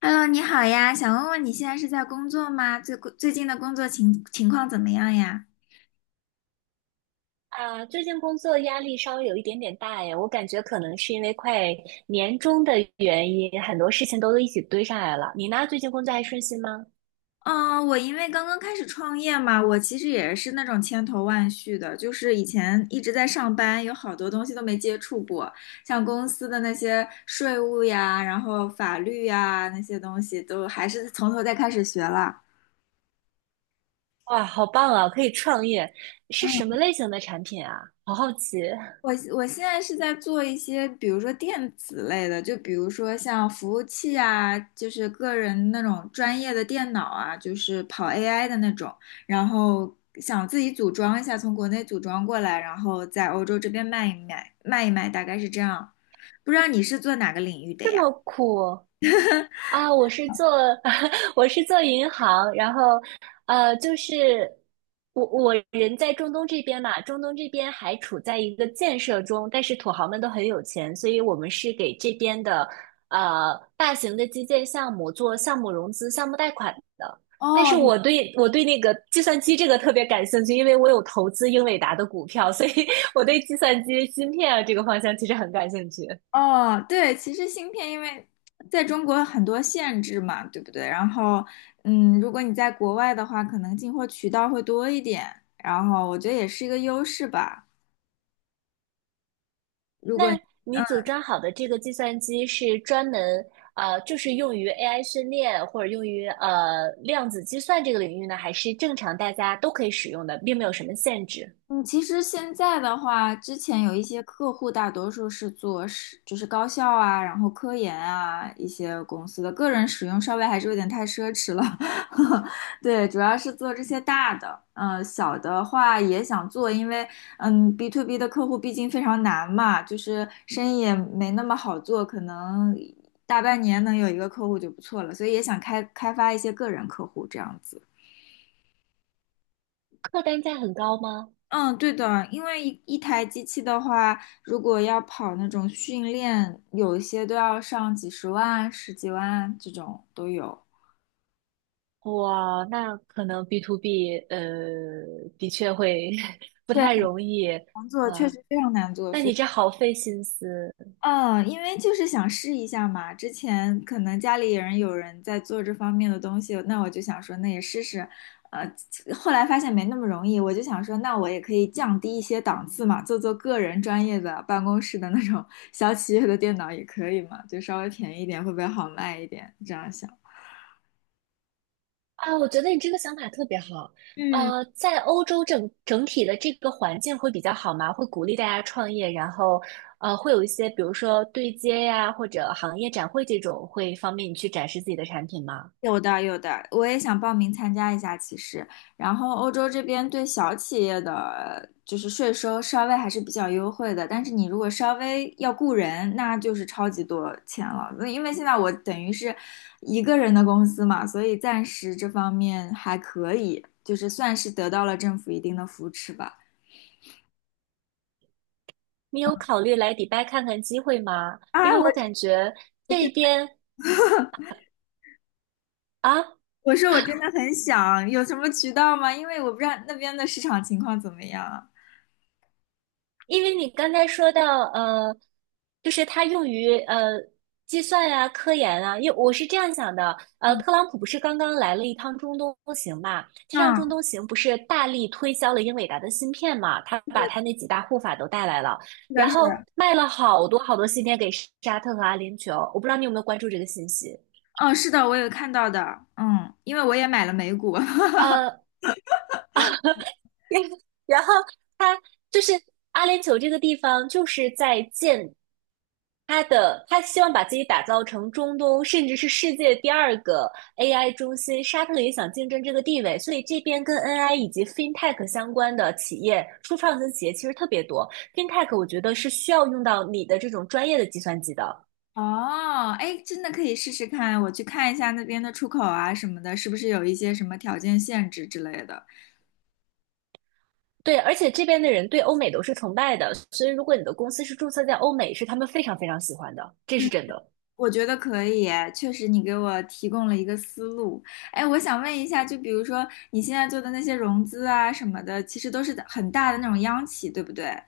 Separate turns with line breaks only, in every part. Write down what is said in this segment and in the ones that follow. Hello，你好呀，想问问你现在是在工作吗？最近的工作情况怎么样呀？
啊，最近工作压力稍微有一点点大耶，我感觉可能是因为快年终的原因，很多事情都一起堆上来了。你呢？最近工作还顺心吗？
嗯，我因为刚刚开始创业嘛，我其实也是那种千头万绪的，就是以前一直在上班，有好多东西都没接触过，像公司的那些税务呀，然后法律呀那些东西，都还是从头再开始学了。
哇，好棒啊，可以创业，是什么
嗯。
类型的产品啊？好好奇，
我现在是在做一些，比如说电子类的，就比如说像服务器啊，就是个人那种专业的电脑啊，就是跑 AI 的那种，然后想自己组装一下，从国内组装过来，然后在欧洲这边卖一卖，大概是这样。不知道你是做哪个领域的
这
呀？
么酷。啊，我是做 我是做银行，然后就是我人在中东这边嘛，中东这边还处在一个建设中，但是土豪们都很有钱，所以我们是给这边的大型的基建项目做项目融资、项目贷款的。但是
哦，
我对那个计算机这个特别感兴趣，因为我有投资英伟达的股票，所以 我对计算机芯片啊这个方向其实很感兴趣。
哦，对，其实芯片因为在中国很多限制嘛，对不对？然后，嗯，如果你在国外的话，可能进货渠道会多一点，然后我觉得也是一个优势吧。如果，
那你
嗯、
组装好的这个计算机是专门就是用于 AI 训练或者用于量子计算这个领域呢，还是正常大家都可以使用的，并没有什么限制？
嗯，其实现在的话，之前有一些客户，大多数是做是就是高校啊，然后科研啊一些公司的，个人使用稍微还是有点太奢侈了。对，主要是做这些大的，小的话也想做，因为嗯，B to B 的客户毕竟非常难嘛，就是生意也没那么好做，可能大半年能有一个客户就不错了，所以也想发一些个人客户这样子。
客单价很高吗？
嗯，对的，因为一台机器的话，如果要跑那种训练，有一些都要上几十万、十几万这种都有。
哇，那可能 B to B 的确会 不
对，很
太容易
难做，确
哇。
实非常难做，
那
所
你
以。
这好费心思。
嗯，因为就是想试一下嘛，之前可能家里人有人在做这方面的东西，那我就想说，那也试试。呃，后来发现没那么容易，我就想说，那我也可以降低一些档次嘛，做做个人专业的办公室的那种小企业的电脑也可以嘛，就稍微便宜一点，会不会好卖一点？这样想。
啊，我觉得你这个想法特别好。
嗯。
呃，在欧洲整体的这个环境会比较好吗？会鼓励大家创业，然后会有一些比如说对接呀，或者行业展会这种，会方便你去展示自己的产品吗？
有的，有的，我也想报名参加一下。其实，然后欧洲这边对小企业的就是税收稍微还是比较优惠的，但是你如果稍微要雇人，那就是超级多钱了。那因为现在我等于是一个人的公司嘛，所以暂时这方面还可以，就是算是得到了政府一定的扶持吧。
你有考虑来迪拜看看机会吗？因
啊，
为我感觉
我
这
真
边啊。
我说我真的很想，有什么渠道吗？因为我不知道那边的市场情况怎么样。
因为你刚才说到，就是它用于计算啊、科研啊，因为我是这样想的，呃，
嗯，
特朗普不是刚刚来了一趟中东行嘛？这趟中
嗯
东行不是大力推销了英伟达的芯片嘛？他把他那几大护法都带来了，
是的，
然
是
后
的。
卖了好多好多芯片给沙特和阿联酋，我不知道你有没有关注这个信息？
哦，是的，我有看到的，嗯，因为我也买了美股。
呃，然后他就是阿联酋这个地方，就是在建他的他希望把自己打造成中东甚至是世界第二个 AI 中心，沙特也想竞争这个地位，所以这边跟 NI 以及 FinTech 相关的企业、初创型企业其实特别多。FinTech 我觉得是需要用到你的这种专业的计算机的，
哦，哎，真的可以试试看，我去看一下那边的出口啊什么的，是不是有一些什么条件限制之类的？
对，而且这边的人对欧美都是崇拜的，所以如果你的公司是注册在欧美，是他们非常非常喜欢的，这是
嗯，
真的。
我觉得可以，确实你给我提供了一个思路。哎，我想问一下，就比如说你现在做的那些融资啊什么的，其实都是很大的那种央企，对不对？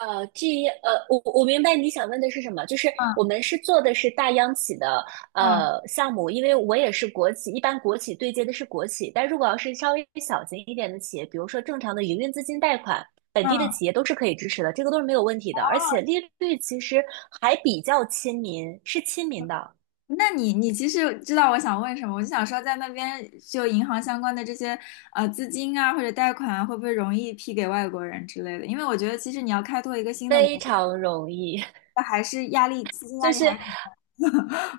至于，我明白你想问的是什么，就是我
嗯
们是做的是大央企的
嗯
项目，因为我也是国企，一般国企对接的是国企，但如果要是稍微小型一点的企业，比如说正常的营运资金贷款，本地的企
嗯。
业都是可以支持的，这个都是没有问题的，而且
哦。
利率其实还比较亲民，是亲民的，
那你你其实知道我想问什么，我就想说，在那边就银行相关的这些资金啊或者贷款啊，会不会容易批给外国人之类的？因为我觉得其实你要开拓一个新的国
非
家，
常容易，
还是压力资金 压
就
力还
是
是很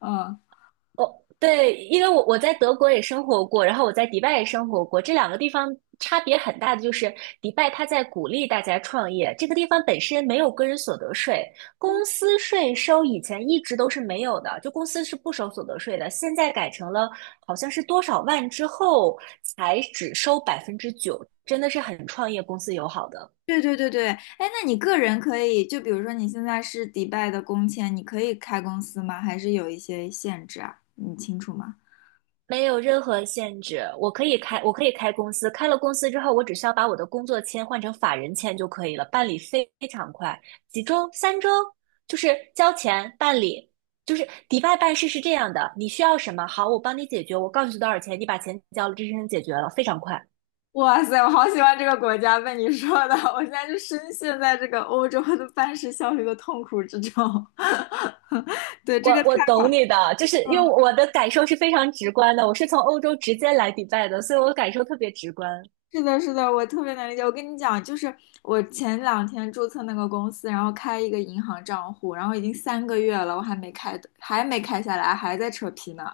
嗯，
哦，对，因为我在德国也生活过，然后我在迪拜也生活过，这两个地方差别很大的就是，迪拜它在鼓励大家创业，这个地方本身没有个人所得税，公司税收以前一直都是没有的，就公司是不收所得税的，现在改成了好像是多少万之后才只收9%，真的是很创业公司友好的。
对对对对，哎，那你个人可以就比如说你现在是迪拜的工签，你可以开公司吗？还是有一些限制啊？你清楚吗？
没有任何限制，我可以开，我可以开公司。开了公司之后，我只需要把我的工作签换成法人签就可以了，办理非常快，几周、3周，就是交钱办理。就是迪拜办事是这样的，你需要什么，好，我帮你解决，我告诉你多少钱，你把钱交了，这事情解决了，非常快。
哇塞，我好喜欢这个国家，被你说的，我现在就深陷在这个欧洲的办事效率的痛苦之中。对，
我
这个太，
我懂你的，就是因为
嗯，
我的感受是非常直观的，我是从欧洲直接来迪拜的，所以我感受特别直观，
是的，是的，我特别能理解。我跟你讲，就是我前两天注册那个公司，然后开一个银行账户，然后已经3个月了，我还没开，还没开下来，还在扯皮呢。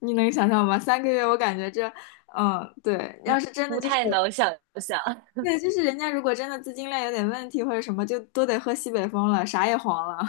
你能想象吗？三个月，我感觉这，嗯，对，要是真的
不
就是，
太能想象。
对，就是人家如果真的资金链有点问题或者什么，就都得喝西北风了，啥也黄了。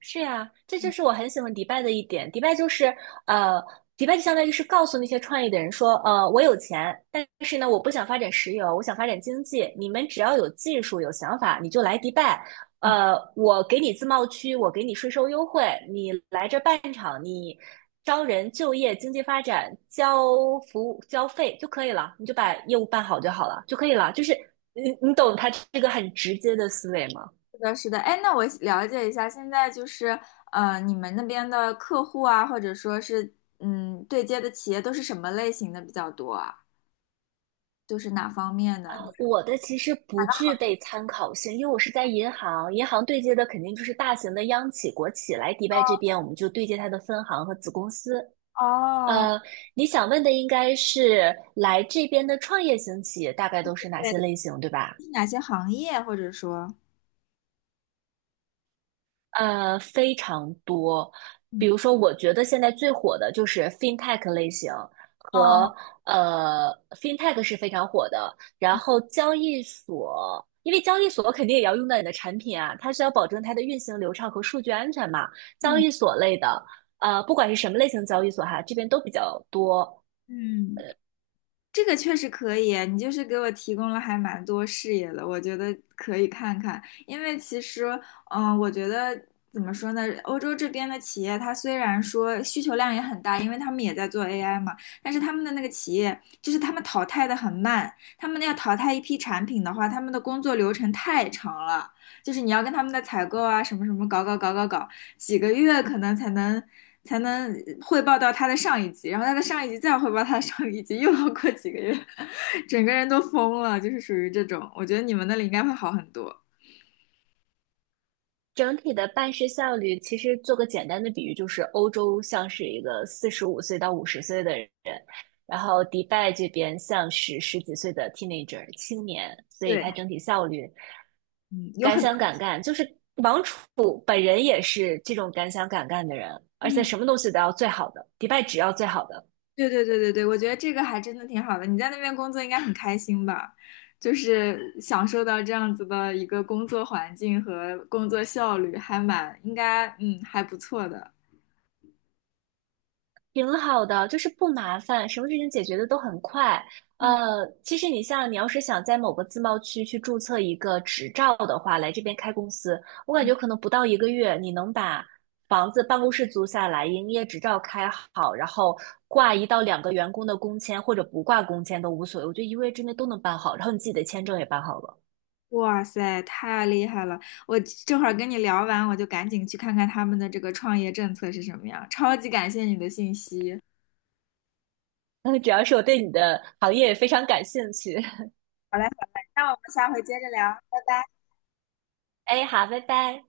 是呀，这就是我很喜欢迪拜的一点。迪拜就是，呃，迪拜就相当于是告诉那些创业的人说，呃，我有钱，但是呢，我不想发展石油，我想发展经济。你们只要有技术、有想法，你就来迪拜。我给你自贸区，我给你税收优惠，你来这办厂，你招人、就业、经济发展、交服务、交费就可以了，你就把业务办好就好了，就可以了。就是你，你懂他这个很直接的思维吗？
是的，是的，哎，那我了解一下，现在就是，你们那边的客户啊，或者说是，嗯，对接的企业都是什么类型的比较多啊？就是哪方面的？
我的其实不具备参考性，因为我是在银行，银行对接的肯定就是大型的央企、国企来迪拜这边，我们就对接它的分行和子公司。
哦，
呃，你想问的应该是来这边的创业型企业大概都是哪
对，
些类型，对吧？
是哪些行业，或者说，
呃，非常多。比
嗯，
如说，我觉得现在最火的就是 fintech 类型
哦，
和fintech 是非常火的。然后交易所，因为交易所肯定也要用到你的产品啊，它需要保证它的运行流畅和数据安全嘛。交易
嗯
所类的，呃，不管是什么类型交易所哈，这边都比较多。
嗯。这个确实可以，你就是给我提供了还蛮多视野的，我觉得可以看看。因为其实，我觉得怎么说呢，欧洲这边的企业，它虽然说需求量也很大，因为他们也在做 AI 嘛，但是他们的那个企业，就是他们淘汰的很慢，他们要淘汰一批产品的话，他们的工作流程太长了，就是你要跟他们的采购啊，什么什么搞搞搞搞搞，几个月可能才能才能汇报到他的上一级，然后他的上一级再汇报他的上一级，又要过几个月，整个人都疯了，就是属于这种。我觉得你们那里应该会好很多。
整体的办事效率，其实做个简单的比喻，就是欧洲像是一个45岁到50岁的人，然后迪拜这边像是十几岁的 teenager 青年，所以
对，
它整体效率
嗯，有
敢
很多，
想敢干，就是王楚本人也是这种敢想敢干的人，而且
嗯，
什么东西都要最好的，迪拜只要最好的。
对对对对对，我觉得这个还真的挺好的。你在那边工作应该很开心吧？就是享受到这样子的一个工作环境和工作效率，还蛮应该，嗯，还不错的。
挺好的，就是不麻烦，什么事情解决的都很快。呃，其实你像你要是想在某个自贸区去注册一个执照的话，来这边开公司，我感觉可能不到一个月，你能把房子、办公室租下来，营业执照开好，然后挂1到2个员工的工签，或者不挂工签都无所谓，我觉得一个月之内都能办好，然后你自己的签证也办好了。
哇塞，太厉害了！我这会儿跟你聊完，我就赶紧去看看他们的这个创业政策是什么样。超级感谢你的信息。
嗯，主要是我对你的行业也非常感兴趣。
好嘞，好嘞，那我们下回接着聊，拜拜。
哎，好，拜拜。